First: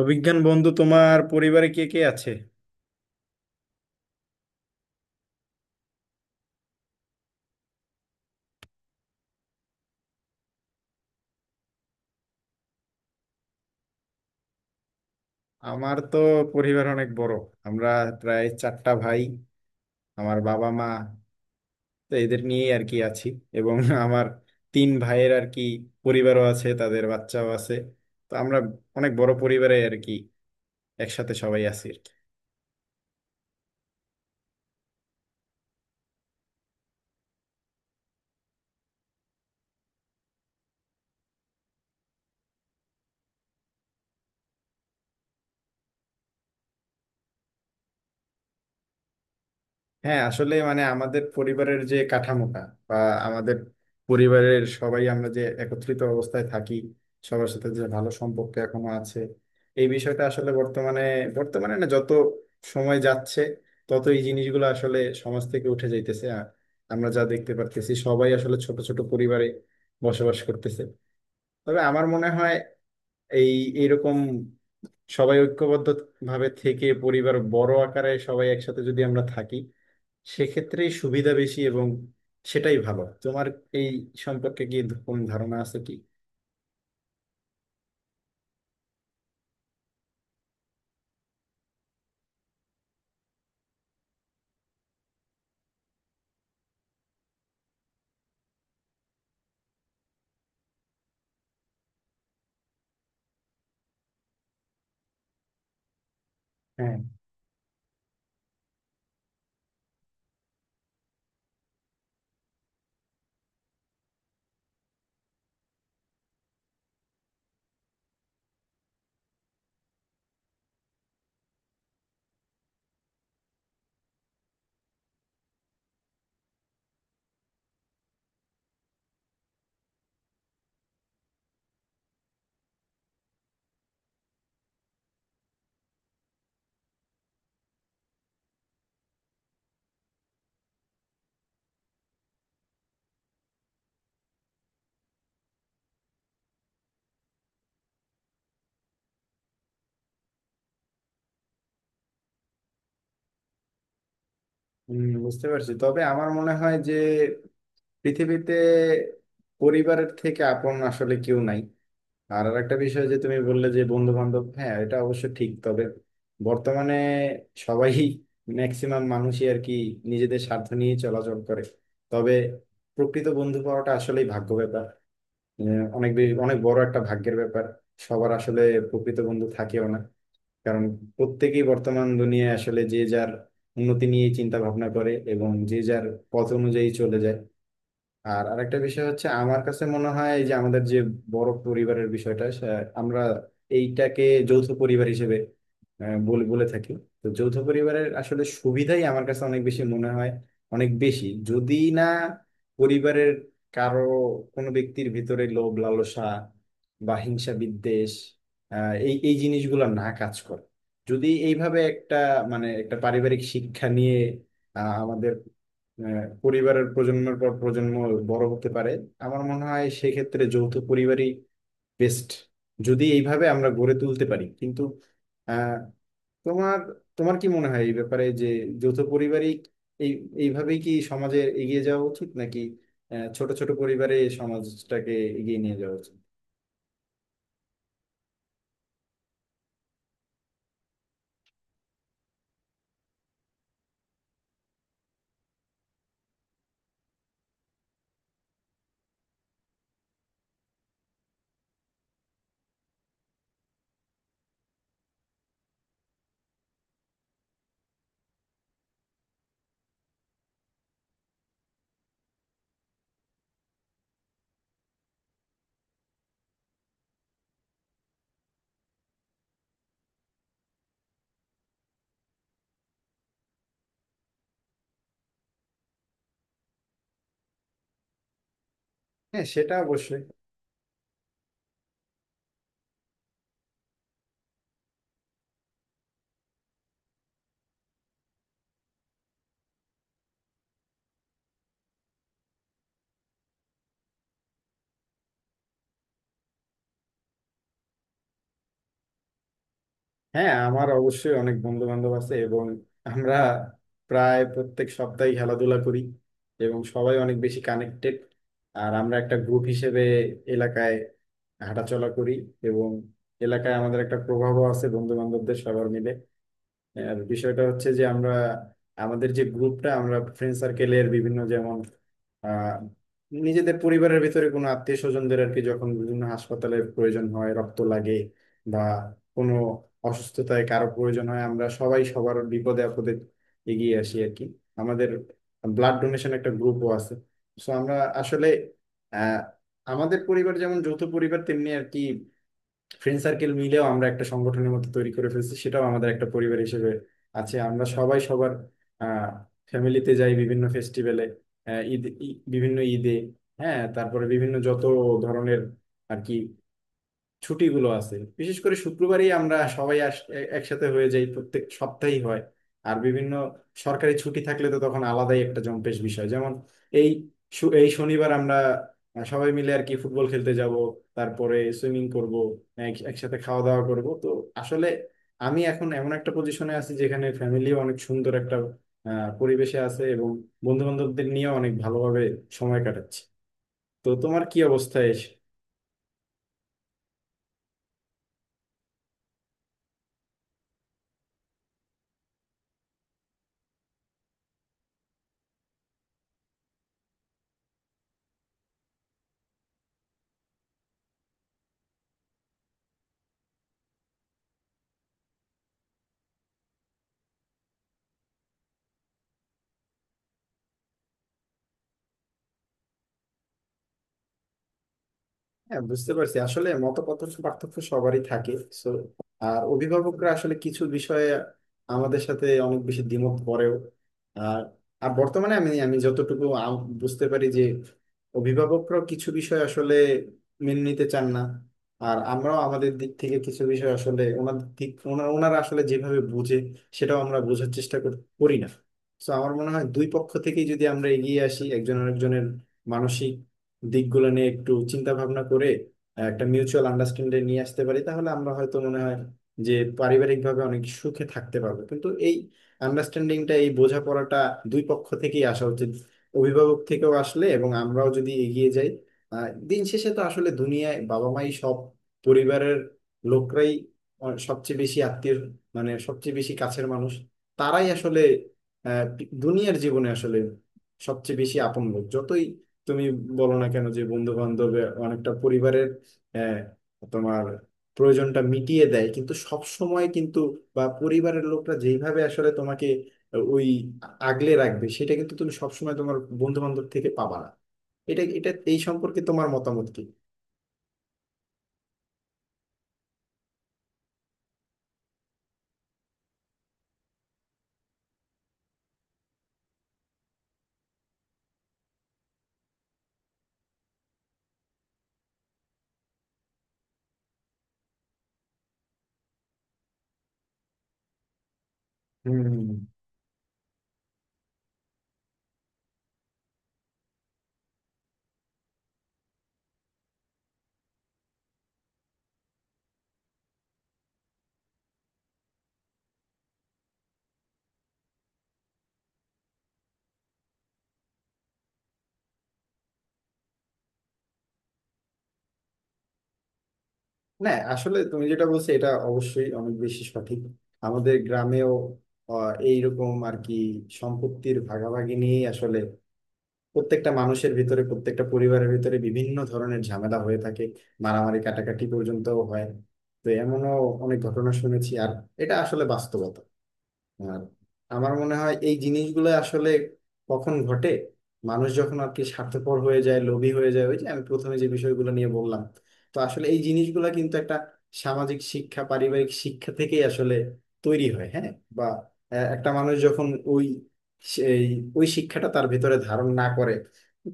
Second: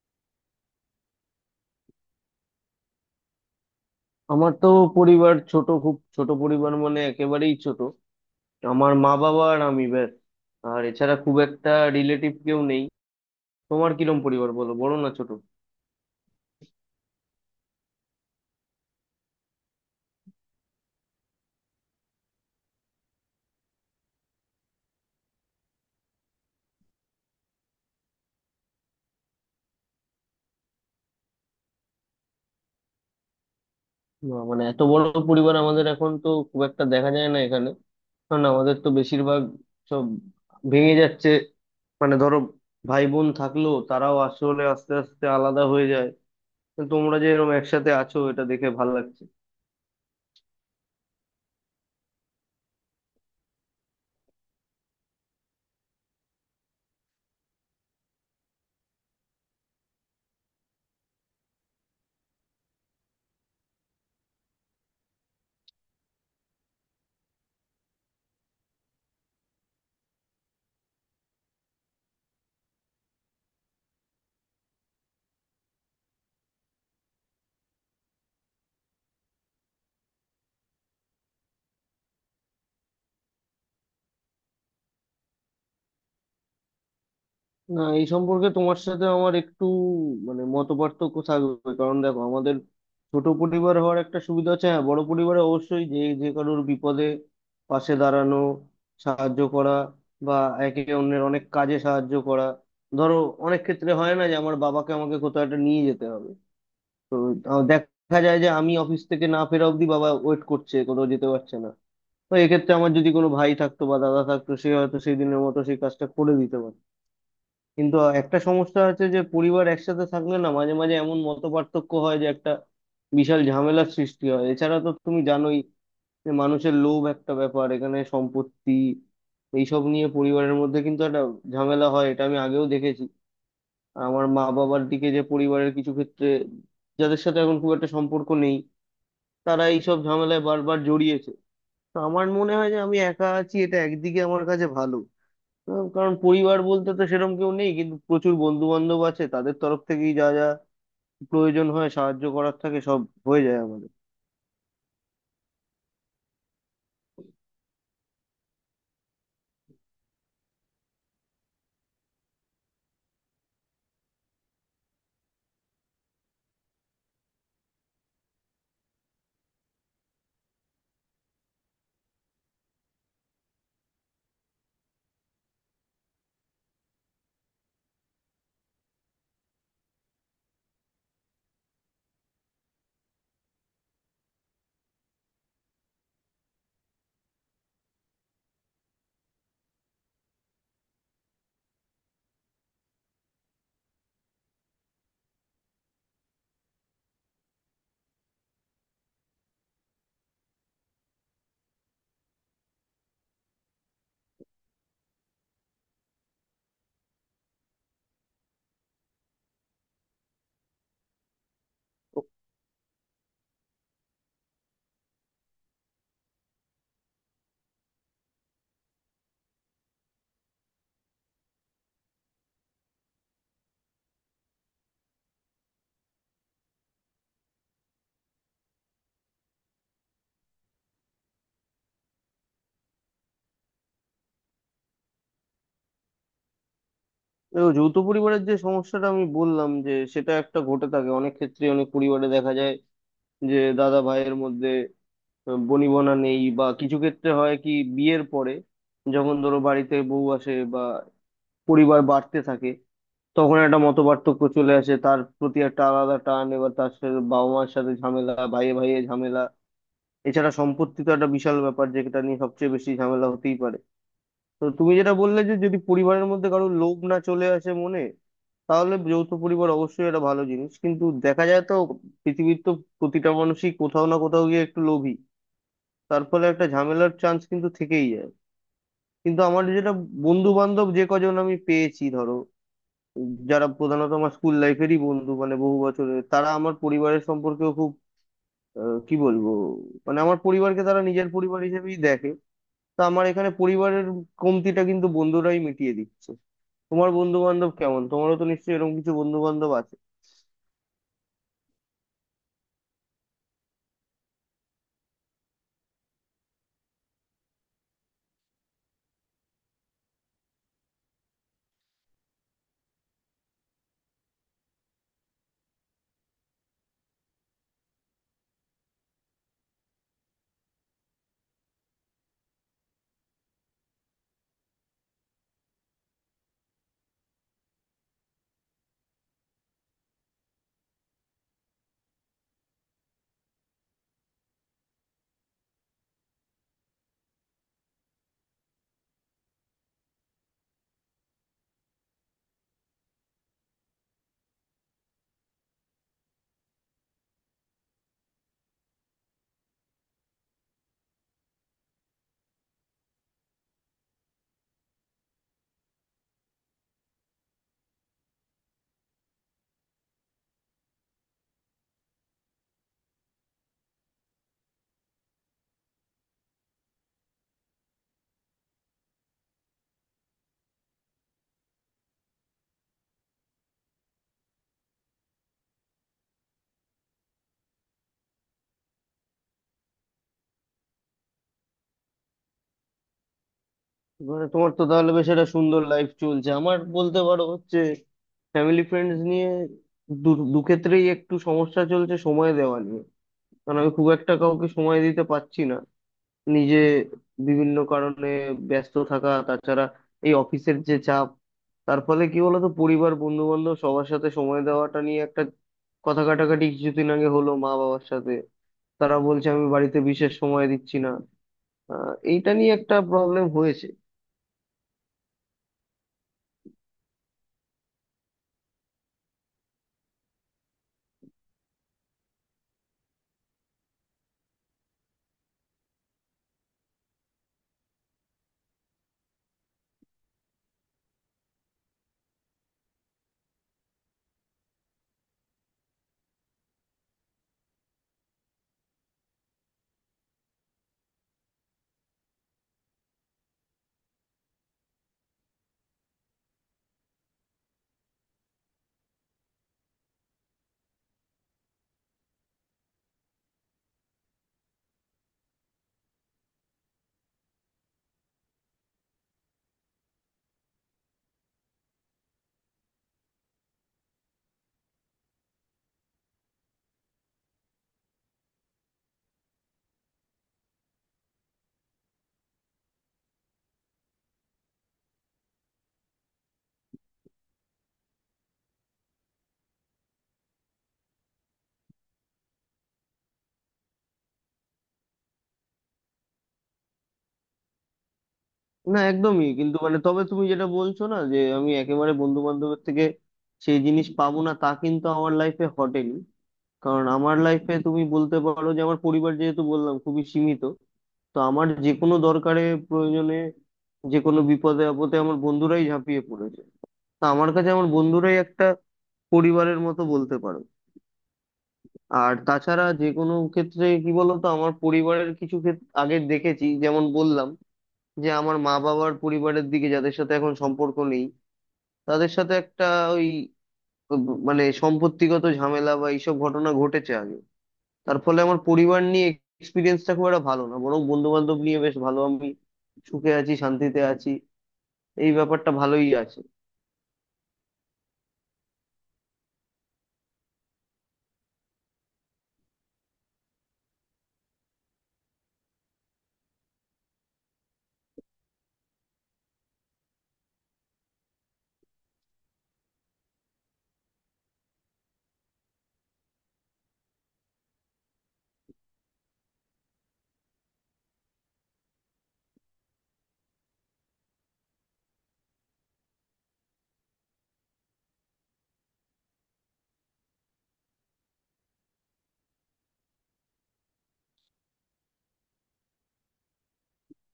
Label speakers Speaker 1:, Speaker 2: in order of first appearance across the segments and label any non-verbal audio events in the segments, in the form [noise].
Speaker 1: অভিজ্ঞান বন্ধু, তোমার পরিবারে কে কে আছে?
Speaker 2: আমার তো পরিবার ছোট, খুব ছোট পরিবার, মানে একেবারেই ছোট। আমার মা বাবা আর আমি, ব্যাস। আর এছাড়া খুব একটা রিলেটিভ কেউ নেই। তোমার কিরম পরিবার বলো, বড় না ছোট?
Speaker 1: আমার তো পরিবার অনেক বড়। আমরা প্রায় চারটা ভাই, আমার বাবা মা, তো এদের নিয়েই আর কি আছি। এবং আমার তিন ভাইয়ের আর কি পরিবারও আছে, তাদের বাচ্চাও আছে। তো আমরা অনেক বড় পরিবারে আর কি, একসাথে সবাই আছি।
Speaker 2: না, মানে এত বড় পরিবার আমাদের এখন তো খুব একটা দেখা যায় না এখানে, কারণ আমাদের তো বেশিরভাগ সব ভেঙে যাচ্ছে। মানে ধরো, ভাই বোন থাকলেও তারাও আসলে আস্তে আস্তে আলাদা হয়ে যায়। তো তোমরা যে এরকম একসাথে আছো, এটা দেখে ভালো লাগছে।
Speaker 1: হ্যাঁ আসলে মানে আমাদের পরিবারের যে কাঠামোটা, বা আমাদের পরিবারের সবাই আমরা যে একত্রিত অবস্থায় থাকি, সবার সাথে যে ভালো সম্পর্ক এখনো আছে, এই বিষয়টা আসলে বর্তমানে বর্তমানে না, যত সময় যাচ্ছে তত এই জিনিসগুলো আসলে সমাজ থেকে উঠে যাইতেছে, আর আমরা যা দেখতে পারতেছি সবাই আসলে ছোট ছোট পরিবারে বসবাস করতেছে। তবে আমার মনে হয় এই এইরকম সবাই ঐক্যবদ্ধ ভাবে থেকে পরিবার বড় আকারে সবাই একসাথে যদি আমরা থাকি, সেক্ষেত্রে সুবিধা বেশি, এবং সেটাই ভালো। তোমার এই সম্পর্কে কি কোন ধারণা আছে কি?
Speaker 2: না, এই সম্পর্কে তোমার সাথে আমার একটু মানে মত পার্থক্য থাকবে, কারণ দেখো আমাদের ছোট পরিবার হওয়ার একটা সুবিধা আছে। হ্যাঁ, বড় পরিবারে অবশ্যই যে যে কারোর বিপদে পাশে দাঁড়ানো, সাহায্য করা, বা একে অন্যের অনেক কাজে সাহায্য করা। ধরো, অনেক ক্ষেত্রে হয় না যে আমার বাবাকে আমাকে কোথাও একটা নিয়ে যেতে হবে।
Speaker 1: হ্যাঁ,
Speaker 2: তো দেখা যায় যে আমি অফিস থেকে না ফেরা অবধি বাবা ওয়েট করছে, কোথাও যেতে পারছে না। তো এক্ষেত্রে আমার যদি কোনো ভাই থাকতো বা দাদা থাকতো, সে হয়তো সেই দিনের মতো সেই কাজটা করে দিতে পারতো। কিন্তু একটা সমস্যা আছে যে পরিবার একসাথে থাকলে না মাঝে মাঝে এমন মতপার্থক্য হয় যে একটা বিশাল ঝামেলার সৃষ্টি হয়। এছাড়া তো তুমি জানোই যে মানুষের লোভ একটা ব্যাপার। এখানে সম্পত্তি এইসব নিয়ে পরিবারের মধ্যে কিন্তু একটা ঝামেলা হয়, এটা আমি আগেও দেখেছি। আর আমার মা বাবার দিকে যে পরিবারের কিছু ক্ষেত্রে, যাদের সাথে এখন খুব একটা সম্পর্ক নেই, তারা এইসব ঝামেলায় বারবার জড়িয়েছে। তো আমার মনে হয় যে আমি একা আছি, এটা একদিকে আমার কাছে ভালো, কারণ পরিবার বলতে তো সেরকম কেউ নেই, কিন্তু প্রচুর বন্ধু বান্ধব আছে। তাদের তরফ থেকেই যা যা প্রয়োজন হয়, সাহায্য করার থাকে, সব হয়ে যায় আমাদের।
Speaker 1: বুঝতে পারছি, তবে আমার মনে হয় যে পৃথিবীতে পরিবারের থেকে আপন আসলে কেউ নাই। আর আরেকটা বিষয়, যে তুমি বললে যে বন্ধু বান্ধব, হ্যাঁ এটা অবশ্য ঠিক, তবে বর্তমানে সবাই ম্যাক্সিমাম মানুষই আর কি নিজেদের স্বার্থ নিয়ে চলাচল করে। তবে প্রকৃত বন্ধু পাওয়াটা আসলেই ভাগ্য ব্যাপার, যে অনেক বড় একটা ভাগ্যের ব্যাপার। সবার আসলে প্রকৃত বন্ধু থাকেও না, কারণ প্রত্যেকেই বর্তমান দুনিয়ায় আসলে যে যার উন্নতি নিয়ে চিন্তা ভাবনা করে এবং যে যার পথ অনুযায়ী চলে যায়। আর আরেকটা বিষয় হচ্ছে, আমার কাছে মনে হয় এই যে আমাদের যে বড় পরিবারের বিষয়টা, আমরা এইটাকে যৌথ পরিবার হিসেবে বলে বলে থাকি। তো যৌথ পরিবারের আসলে সুবিধাই আমার কাছে অনেক বেশি মনে হয়, অনেক বেশি, যদি না পরিবারের কারো, কোনো ব্যক্তির ভিতরে লোভ লালসা বা হিংসা বিদ্বেষ, এই এই জিনিসগুলো না কাজ করে। যদি এইভাবে একটা, মানে একটা পারিবারিক শিক্ষা নিয়ে আমাদের পরিবারের প্রজন্মের পর প্রজন্ম বড় হতে পারে, আমার মনে হয় সেক্ষেত্রে যৌথ পরিবারই বেস্ট, যদি এইভাবে আমরা গড়ে তুলতে পারি। কিন্তু আহ, তোমার তোমার কি মনে হয় এই ব্যাপারে, যে যৌথ পরিবারই, এই এইভাবেই কি সমাজে এগিয়ে যাওয়া উচিত, নাকি ছোট ছোট পরিবারে সমাজটাকে এগিয়ে নিয়ে যাওয়া উচিত?
Speaker 2: দেখো, যৌথ পরিবারের যে সমস্যাটা আমি বললাম, যে সেটা একটা ঘটে থাকে অনেক ক্ষেত্রে, অনেক পরিবারে দেখা যায় যে দাদা ভাইয়ের মধ্যে বনিবনা নেই, বা কিছু ক্ষেত্রে হয় কি বিয়ের পরে যখন ধরো বাড়িতে বউ আসে বা পরিবার বাড়তে থাকে, তখন একটা মতপার্থক্য চলে আসে। তার প্রতি একটা আলাদা টান, এবার তার সাথে বাবা মার সাথে ঝামেলা, ভাইয়ে ভাইয়ে ঝামেলা। এছাড়া সম্পত্তি তো একটা বিশাল ব্যাপার, যেটা নিয়ে সবচেয়ে বেশি ঝামেলা হতেই পারে। তো তুমি যেটা বললে যে যদি পরিবারের মধ্যে কারো লোভ না চলে আসে মনে, তাহলে যৌথ পরিবার অবশ্যই একটা ভালো জিনিস। কিন্তু দেখা যায় তো পৃথিবীর তো প্রতিটা মানুষই কোথাও না কোথাও গিয়ে একটু লোভী, তার ফলে একটা ঝামেলার চান্স কিন্তু থেকেই যায়। কিন্তু
Speaker 1: হ্যাঁ,
Speaker 2: আমার
Speaker 1: সেটা
Speaker 2: যেটা,
Speaker 1: অবশ্যই।
Speaker 2: বন্ধু বান্ধব যে কজন আমি পেয়েছি ধরো, যারা প্রধানত আমার স্কুল লাইফেরই বন্ধু, মানে বহু বছরের, তারা আমার পরিবারের সম্পর্কেও খুব কি বলবো, মানে আমার পরিবারকে তারা নিজের পরিবার হিসেবেই দেখে। তা আমার এখানে পরিবারের কমতিটা কিন্তু বন্ধুরাই মিটিয়ে দিচ্ছে। তোমার বন্ধু বান্ধব কেমন? তোমারও তো নিশ্চয়ই এরকম কিছু বন্ধু বান্ধব আছে।
Speaker 1: হ্যাঁ, আমার অবশ্যই অনেক বন্ধু বান্ধব আছে, এবং আমরা প্রায় প্রত্যেক সপ্তাহে খেলাধুলা করি, এবং সবাই অনেক বেশি কানেক্টেড। আর আমরা একটা গ্রুপ হিসেবে এলাকায় হাঁটাচলা করি, এবং এলাকায় আমাদের একটা প্রভাবও আছে বন্ধু বান্ধবদের সবার মিলে। আর বিষয়টা হচ্ছে যে আমরা, আমাদের যে গ্রুপটা, আমরা ফ্রেন্ড সার্কেলের বিভিন্ন যেমন আহ নিজেদের পরিবারের ভিতরে কোনো আত্মীয় স্বজনদের আর কি, যখন বিভিন্ন হাসপাতালের প্রয়োজন হয়, রক্ত লাগে বা কোনো অসুস্থতায় কারো প্রয়োজন হয়, আমরা সবাই সবার বিপদে আপদে এগিয়ে আসি আর কি। আমাদের ব্লাড ডোনেশন একটা গ্রুপও আছে। সো আমরা আসলে আহ আমাদের পরিবার যেমন যৌথ পরিবার, তেমনি আর কি ফ্রেন্ড সার্কেল মিলেও আমরা একটা সংগঠনের মতো তৈরি করে ফেলছি, সেটাও আমাদের একটা পরিবার হিসেবে আছে। আমরা সবাই সবার আহ ফ্যামিলিতে যাই বিভিন্ন ফেস্টিভ্যালে, বিভিন্ন ঈদে, হ্যাঁ, তারপরে বিভিন্ন যত ধরনের আর কি ছুটিগুলো আছে। বিশেষ করে শুক্রবারই আমরা সবাই একসাথে হয়ে যাই, প্রত্যেক সপ্তাহেই হয়। আর বিভিন্ন সরকারি ছুটি থাকলে তো তখন আলাদাই একটা জম্পেশ বিষয়, যেমন এই এই শনিবার আমরা সবাই মিলে আর কি ফুটবল খেলতে যাব, তারপরে সুইমিং করব, একসাথে খাওয়া দাওয়া করব। তো আসলে আমি এখন এমন একটা পজিশনে আছি যেখানে ফ্যামিলি অনেক সুন্দর একটা পরিবেশে আছে, এবং বন্ধু বান্ধবদের নিয়ে অনেক ভালোভাবে সময় কাটাচ্ছি। তো তোমার
Speaker 2: মানে
Speaker 1: কি
Speaker 2: তোমার তো
Speaker 1: অবস্থা?
Speaker 2: তাহলে বেশ একটা সুন্দর লাইফ চলছে। আমার বলতে পারো হচ্ছে ফ্যামিলি ফ্রেন্ডস নিয়ে দু দু ক্ষেত্রেই একটু সমস্যা চলছে সময় দেওয়া নিয়ে। কারণ আমি খুব একটা কাউকে সময় দিতে পারছি না, নিজে বিভিন্ন কারণে ব্যস্ত থাকা। তাছাড়া এই অফিসের যে চাপ, তার ফলে কি বলতো পরিবার বন্ধু বান্ধব সবার সাথে সময় দেওয়াটা নিয়ে একটা কথা কাটাকাটি কিছুদিন আগে হলো মা বাবার সাথে। তারা বলছে আমি বাড়িতে বিশেষ সময় দিচ্ছি না। এইটা নিয়ে একটা প্রবলেম হয়েছে।
Speaker 1: হ্যাঁ, বুঝতে পারছি, আসলে মতপার্থক্য পার্থক্য সবারই থাকে। So, আর অভিভাবকরা আসলে কিছু বিষয়ে আমাদের সাথে অনেক বেশি দ্বিমত করেও, আর আর বর্তমানে আমি আমি যতটুকু বুঝতে পারি যে অভিভাবকরাও কিছু বিষয় আসলে মেনে নিতে চান না, আর আমরাও আমাদের দিক থেকে কিছু বিষয় আসলে ওনারা আসলে যেভাবে বুঝে সেটাও আমরা বোঝার চেষ্টা করি না। তো আমার মনে হয় দুই পক্ষ থেকেই যদি আমরা এগিয়ে আসি, একজন আরেকজনের মানসিক দিকগুলো নিয়ে একটু চিন্তা ভাবনা করে একটা মিউচুয়াল আন্ডারস্ট্যান্ডিং নিয়ে আসতে পারি, তাহলে আমরা হয়তো, মনে হয় যে পারিবারিকভাবে অনেক সুখে থাকতে পারবো। কিন্তু এই আন্ডারস্ট্যান্ডিংটা, এই বোঝাপড়াটা দুই পক্ষ থেকেই আসা উচিত, অভিভাবক থেকেও আসলে, এবং আমরাও যদি এগিয়ে যাই। দিন শেষে তো আসলে দুনিয়ায় বাবা মাই সব, পরিবারের লোকরাই সবচেয়ে বেশি আত্মীয়, মানে সবচেয়ে বেশি কাছের মানুষ, তারাই আসলে আহ, দুনিয়ার জীবনে আসলে সবচেয়ে বেশি আপন লোক। যতই তুমি বলো না কেন যে বন্ধু বান্ধবে অনেকটা পরিবারের আহ, তোমার প্রয়োজনটা মিটিয়ে দেয়, কিন্তু সব সময় কিন্তু, বা পরিবারের লোকরা যেইভাবে আসলে তোমাকে ওই আগলে রাখবে, সেটা কিন্তু তুমি সবসময় তোমার বন্ধু বান্ধব থেকে পাবা না। এটা এটা এই
Speaker 2: না,
Speaker 1: সম্পর্কে তোমার
Speaker 2: একদমই কিন্তু
Speaker 1: মতামত
Speaker 2: মানে,
Speaker 1: কি?
Speaker 2: তবে তুমি যেটা বলছো না যে আমি একেবারে বন্ধু বান্ধবের থেকে সেই জিনিস পাবো না, তা কিন্তু আমার লাইফে ঘটেনি। কারণ আমার লাইফে তুমি বলতে পারো যে আমার পরিবার, যেহেতু বললাম, খুবই সীমিত। তো আমার যে কোনো দরকারে, প্রয়োজনে, যে কোনো বিপদে আপদে আমার বন্ধুরাই ঝাঁপিয়ে পড়েছে। তা আমার কাছে আমার বন্ধুরাই একটা পরিবারের মতো, বলতে পারো। আর
Speaker 1: হুম হুম, হুম।
Speaker 2: তাছাড়া যে কোনো ক্ষেত্রে কি বলতো, আমার পরিবারের কিছু ক্ষেত্রে আগে দেখেছি যেমন বললাম, যে আমার মা বাবার পরিবারের দিকে যাদের সাথে এখন সম্পর্ক নেই, তাদের সাথে একটা ওই মানে সম্পত্তিগত ঝামেলা বা এইসব ঘটনা ঘটেছে আগে। তার ফলে আমার পরিবার নিয়ে এক্সপিরিয়েন্সটা খুব একটা ভালো না, বরং বন্ধু বান্ধব নিয়ে বেশ ভালো। আমি সুখে আছি, শান্তিতে আছি, এই ব্যাপারটা ভালোই আছে।
Speaker 1: না আসলে তুমি যেটা বলছো, এটা অবশ্যই অনেক বেশি সঠিক। আমাদের গ্রামেও এইরকম আর কি সম্পত্তির ভাগাভাগি নিয়ে আসলে প্রত্যেকটা মানুষের ভিতরে, প্রত্যেকটা পরিবারের ভিতরে বিভিন্ন ধরনের ঝামেলা হয়ে থাকে, মারামারি কাটাকাটি পর্যন্তও হয়। তো এমনও অনেক ঘটনা শুনেছি, আর এটা আসলে বাস্তবতা। আর আমার মনে হয় এই জিনিসগুলো আসলে কখন ঘটে, মানুষ যখন আর কি স্বার্থপর হয়ে যায়, লোভী হয়ে যায়, ওই যে আমি প্রথমে যে বিষয়গুলো নিয়ে বললাম। তো আসলে এই জিনিসগুলো কিন্তু একটা সামাজিক শিক্ষা, পারিবারিক শিক্ষা থেকেই আসলে তৈরি হয়, হ্যাঁ, বা একটা মানুষ যখন ওই, সেই ওই শিক্ষাটা তার ভেতরে ধারণ না করে,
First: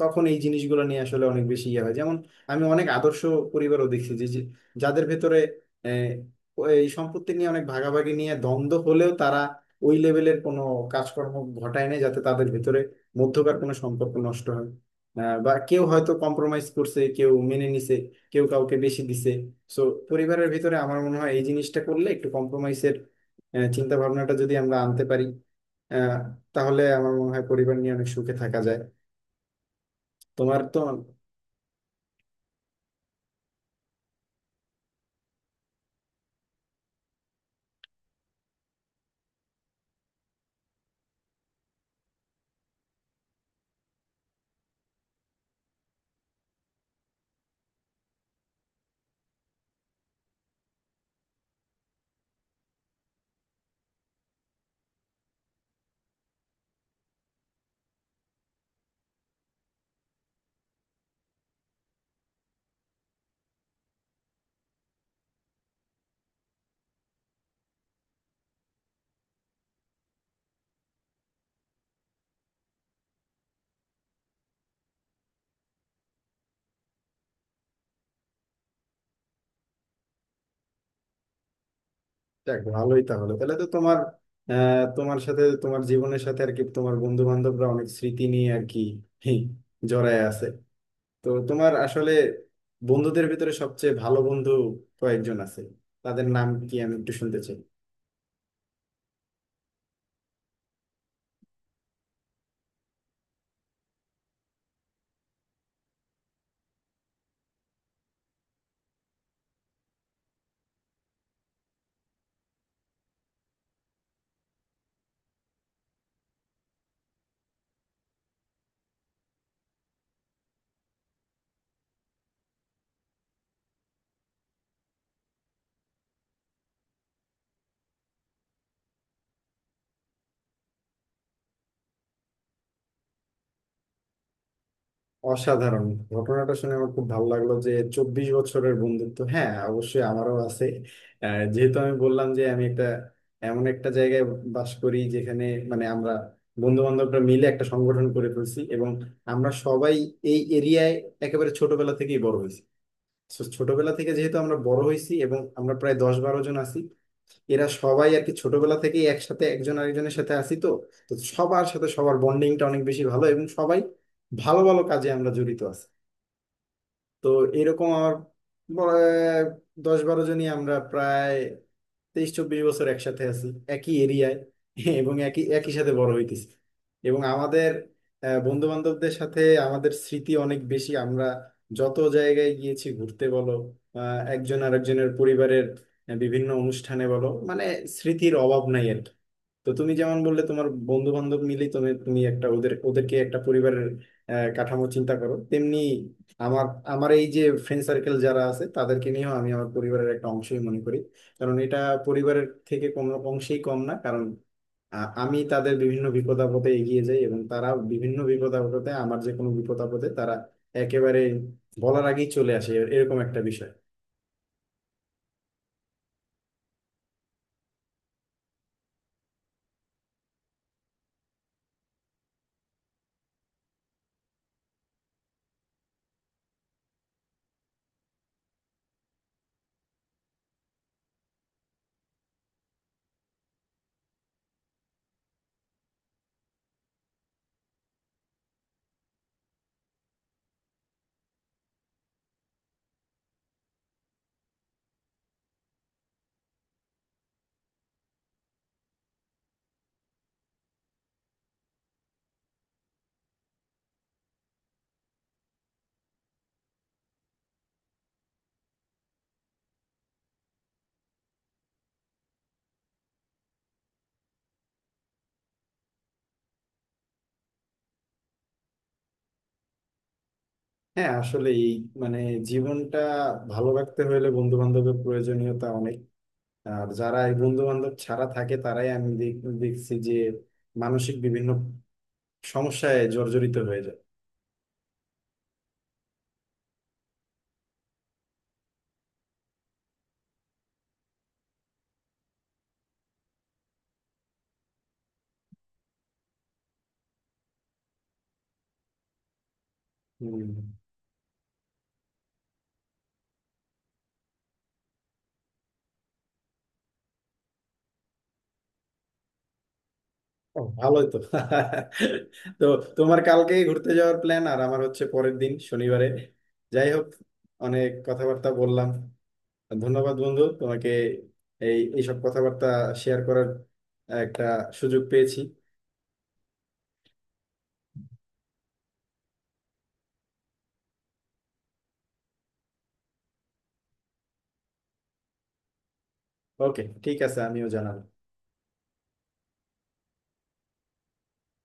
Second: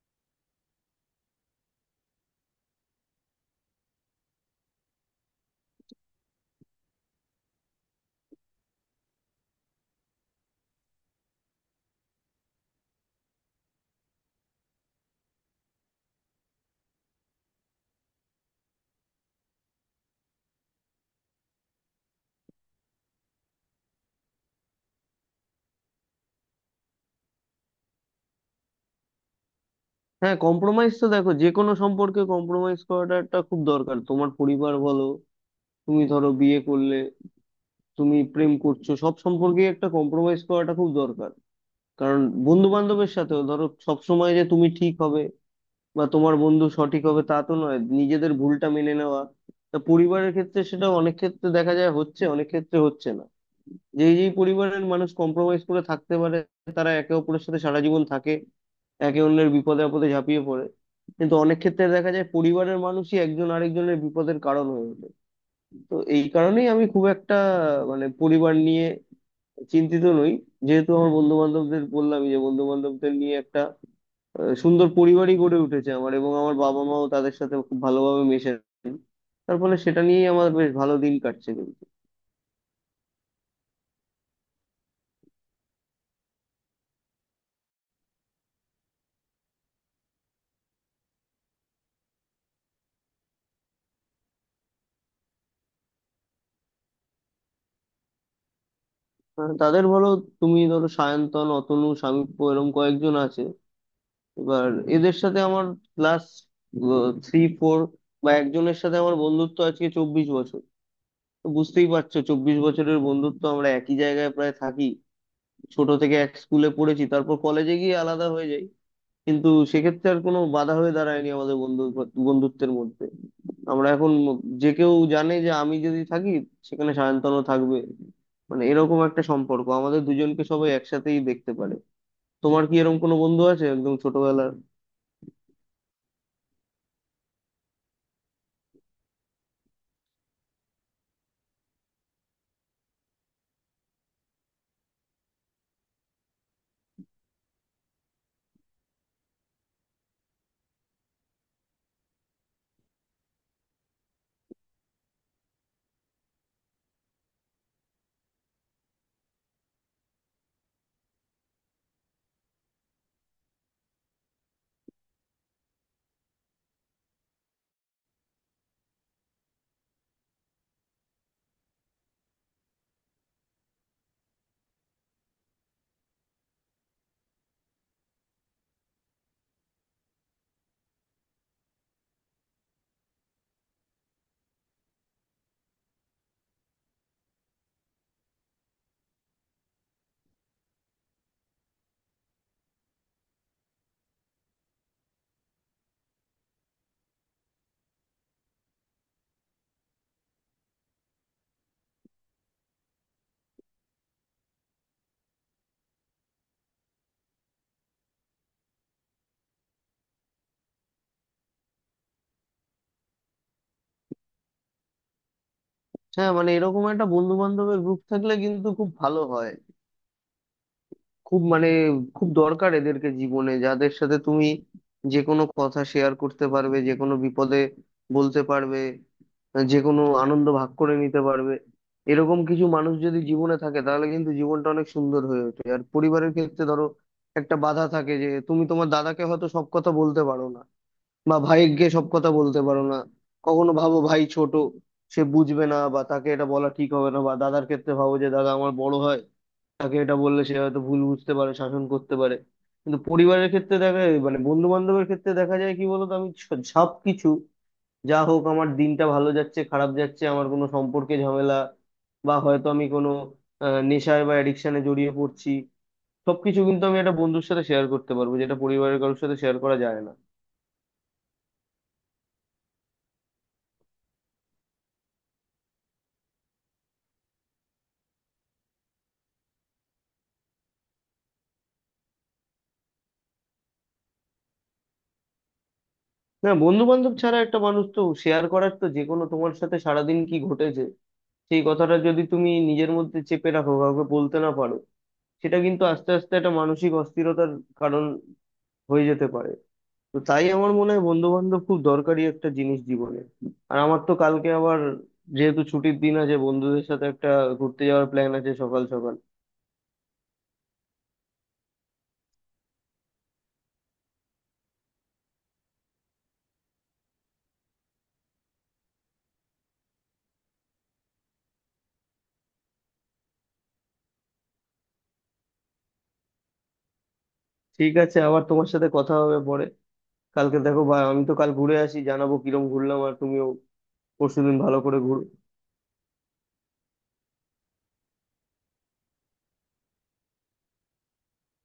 Speaker 1: তখন এই জিনিসগুলো নিয়ে আসলে অনেক বেশি ইয়ে হয়। যেমন আমি অনেক আদর্শ পরিবারও দেখছি, যে যে- যাদের ভেতরে আহ, এই সম্পত্তি নিয়ে অনেক ভাগাভাগি নিয়ে দ্বন্দ্ব হলেও, তারা ওই লেভেলের কোনো কাজকর্ম ঘটায় না যাতে তাদের ভিতরে মধ্যকার কোনো সম্পর্ক নষ্ট হয়, বা কেউ হয়তো কম্প্রোমাইজ করছে, কেউ মেনে নিছে, কেউ কাউকে বেশি দিছে। সো পরিবারের ভিতরে আমার মনে হয় এই জিনিসটা করলে, একটু কম্প্রোমাইজের চিন্তা ভাবনাটা যদি আমরা আনতে পারি, আহ, তাহলে আমার মনে হয় পরিবার নিয়ে অনেক সুখে থাকা যায়।
Speaker 2: হ্যাঁ,
Speaker 1: তোমার তো?
Speaker 2: কম্প্রোমাইজ তো দেখো যে কোনো সম্পর্কে কম্প্রোমাইজ করাটা একটা খুব দরকার। তোমার পরিবার বলো, তুমি ধরো বিয়ে করলে, তুমি প্রেম করছো, সব সম্পর্কেই একটা কম্প্রোমাইজ করাটা খুব দরকার। কারণ বন্ধু বান্ধবের সাথেও ধরো সব সময় যে তুমি ঠিক হবে বা তোমার বন্ধু সঠিক হবে তা তো নয়, নিজেদের ভুলটা মেনে নেওয়া। তা পরিবারের ক্ষেত্রে সেটা অনেক ক্ষেত্রে দেখা যায় হচ্ছে, অনেক ক্ষেত্রে হচ্ছে না। যেই যেই পরিবারের মানুষ কম্প্রোমাইজ করে থাকতে পারে, তারা একে অপরের সাথে সারা জীবন থাকে, একে অন্যের বিপদে আপদে ঝাঁপিয়ে পড়ে। কিন্তু অনেক ক্ষেত্রে দেখা যায় পরিবারের মানুষই একজন আরেকজনের বিপদের কারণ হয়ে ওঠে। তো এই কারণেই আমি খুব একটা মানে পরিবার নিয়ে চিন্তিত নই, যেহেতু আমার বন্ধু বান্ধবদের বললামই যে বন্ধু বান্ধবদের নিয়ে একটা সুন্দর পরিবারই গড়ে উঠেছে আমার, এবং আমার বাবা মাও তাদের সাথে খুব ভালোভাবে মেশে। তার ফলে সেটা নিয়েই আমার বেশ ভালো দিন কাটছে কিন্তু।
Speaker 1: যাক, ভালোই তাহলে। তো তোমার, তোমার সাথে, তোমার জীবনের সাথে আর কি তোমার বন্ধু বান্ধবরা অনেক স্মৃতি নিয়ে আর কি হি, জড়ায় আছে। তো তোমার আসলে বন্ধুদের ভিতরে সবচেয়ে ভালো বন্ধু কয়েকজন আছে, তাদের নাম কি আমি একটু শুনতে চাই।
Speaker 2: তাদের বলো, তুমি ধরো সায়ন্তন, অতনু, শামীপ্য, এরকম কয়েকজন আছে। এবার এদের সাথে আমার ক্লাস থ্রি ফোর, বা একজনের সাথে আমার বন্ধুত্ব আজকে 24 বছর। তো বুঝতেই পারছো, 24 বছরের বন্ধুত্ব। আমরা একই জায়গায় প্রায় থাকি, ছোট থেকে এক স্কুলে পড়েছি, তারপর কলেজে গিয়ে আলাদা হয়ে যাই। কিন্তু সেক্ষেত্রে আর কোনো বাধা হয়ে দাঁড়ায়নি আমাদের বন্ধুত্বের মধ্যে। আমরা এখন, যে কেউ জানে যে আমি যদি থাকি সেখানে সায়ন্তনও থাকবে। মানে এরকম একটা সম্পর্ক, আমাদের দুজনকে সবাই একসাথেই দেখতে পারে। তোমার কি এরকম কোনো বন্ধু আছে একদম ছোটবেলার?
Speaker 1: অসাধারণ, ঘটনাটা শুনে আমার খুব ভালো লাগলো যে 24 বছরের বন্ধুত্ব। হ্যাঁ, অবশ্যই আমারও আছে। যেহেতু আমি বললাম যে আমি একটা এমন একটা জায়গায় বাস করি যেখানে, মানে আমরা বন্ধু বান্ধবরা মিলে একটা সংগঠন করে ফেলছি, এবং আমরা সবাই এই এরিয়ায় একেবারে ছোটবেলা থেকেই বড় হয়েছি। So, ছোটবেলা থেকে যেহেতু আমরা বড় হয়েছি এবং আমরা প্রায় 10-12 জন আছি, এরা সবাই আর কি ছোটবেলা থেকেই একসাথে একজন আরেকজনের সাথে আসি তো। তো সবার সাথে সবার বন্ডিংটা অনেক বেশি ভালো, এবং সবাই ভালো ভালো কাজে আমরা জড়িত আছি। তো এরকম আমার বলা- 10-12 জনই আমরা প্রায় 23-24 বছর একসাথে আছি, একই এরিয়ায়, এবং একই একই সাথে বড় হইতেছি। এবং আমাদের বন্ধু বান্ধবদের সাথে আমাদের স্মৃতি অনেক বেশি। আমরা যত জায়গায় গিয়েছি ঘুরতে বলো, একজন আরেকজনের পরিবারের বিভিন্ন অনুষ্ঠানে বলো, মানে স্মৃতির অভাব নাই আর কি। তো তুমি যেমন বললে, তোমার বন্ধু বান্ধব মিলেই তুমি, একটা ওদেরকে একটা পরিবারের কাঠামো চিন্তা করো, তেমনি আমার, এই যে ফ্রেন্ড সার্কেল যারা আছে তাদেরকে নিয়েও আমি আমার পরিবারের একটা অংশই মনে করি, কারণ এটা পরিবারের থেকে কোনো অংশেই কম না। কারণ আমি তাদের বিভিন্ন বিপদ আপদে এগিয়ে যাই, এবং তারা বিভিন্ন বিপদ আপদে, আমার যে কোনো বিপদ আপদে তারা একেবারে বলার আগেই চলে আসে, এরকম একটা বিষয়।
Speaker 2: হ্যাঁ, মানে এরকম একটা বন্ধু বান্ধবের গ্রুপ থাকলে কিন্তু খুব ভালো হয়। খুব মানে, খুব দরকার এদেরকে জীবনে, যাদের সাথে তুমি যে কোনো কথা শেয়ার করতে পারবে, যে কোনো বিপদে বলতে পারবে, যে কোনো আনন্দ ভাগ করে নিতে পারবে। এরকম কিছু মানুষ যদি জীবনে থাকে তাহলে কিন্তু জীবনটা অনেক সুন্দর হয়ে ওঠে। আর পরিবারের ক্ষেত্রে ধরো, একটা বাধা থাকে যে তুমি তোমার দাদাকে হয়তো সব কথা বলতে পারো না, বা ভাইকে সব কথা বলতে পারো না। কখনো ভাবো, ভাই ছোট, সে বুঝবে না, বা তাকে এটা বলা ঠিক হবে না। বা দাদার ক্ষেত্রে ভাবো যে দাদা আমার বড় হয়, তাকে এটা বললে সে হয়তো ভুল বুঝতে পারে, শাসন করতে পারে। কিন্তু পরিবারের ক্ষেত্রে দেখা, মানে বন্ধু বান্ধবের ক্ষেত্রে দেখা যায় কি বলতো, আমি সব কিছু, যা হোক আমার দিনটা ভালো যাচ্ছে, খারাপ যাচ্ছে, আমার কোনো সম্পর্কে ঝামেলা, বা হয়তো আমি কোনো নেশায় বা অ্যাডিকশনে জড়িয়ে পড়ছি, সবকিছু কিন্তু আমি একটা বন্ধুর সাথে শেয়ার করতে পারবো, যেটা পরিবারের কারোর সাথে শেয়ার করা যায় না।
Speaker 1: হ্যাঁ আসলে এই, মানে জীবনটা ভালো রাখতে হলে বন্ধু বান্ধবের প্রয়োজনীয়তা অনেক। আর যারা এই বন্ধু বান্ধব ছাড়া থাকে, তারাই আমি দেখছি যে মানসিক বিভিন্ন সমস্যায় জর্জরিত হয়ে যায়।
Speaker 2: না, বন্ধু বান্ধব ছাড়া একটা মানুষ তো শেয়ার করার তো, যে কোনো তোমার সাথে সারাদিন কি ঘটেছে, সেই কথাটা যদি তুমি নিজের মধ্যে চেপে রাখো, কাউকে বলতে না পারো, সেটা কিন্তু আস্তে আস্তে একটা মানসিক অস্থিরতার কারণ হয়ে যেতে পারে। তো তাই
Speaker 1: হম।
Speaker 2: আমার মনে হয় বন্ধু বান্ধব খুব দরকারি একটা জিনিস জীবনে। আর আমার তো কালকে আবার, যেহেতু ছুটির দিন আছে, বন্ধুদের সাথে একটা ঘুরতে যাওয়ার প্ল্যান আছে সকাল সকাল।
Speaker 1: ও, ভালোই তো। [laughs] তো তোমার কালকে ঘুরতে যাওয়ার প্ল্যান, আর আমার হচ্ছে পরের দিন শনিবারে। যাই হোক, অনেক কথাবার্তা বললাম। ধন্যবাদ বন্ধু তোমাকে, এইসব কথাবার্তা শেয়ার করার একটা সুযোগ পেয়েছি।
Speaker 2: ঠিক আছে, আবার তোমার সাথে কথা হবে পরে। কালকে দেখো, বা আমি তো কাল ঘুরে আসি, জানাবো কিরম ঘুরলাম, আর তুমিও পরশুদিন ভালো করে ঘুরো।
Speaker 1: ওকে, ঠিক আছে, আমিও জানাবো।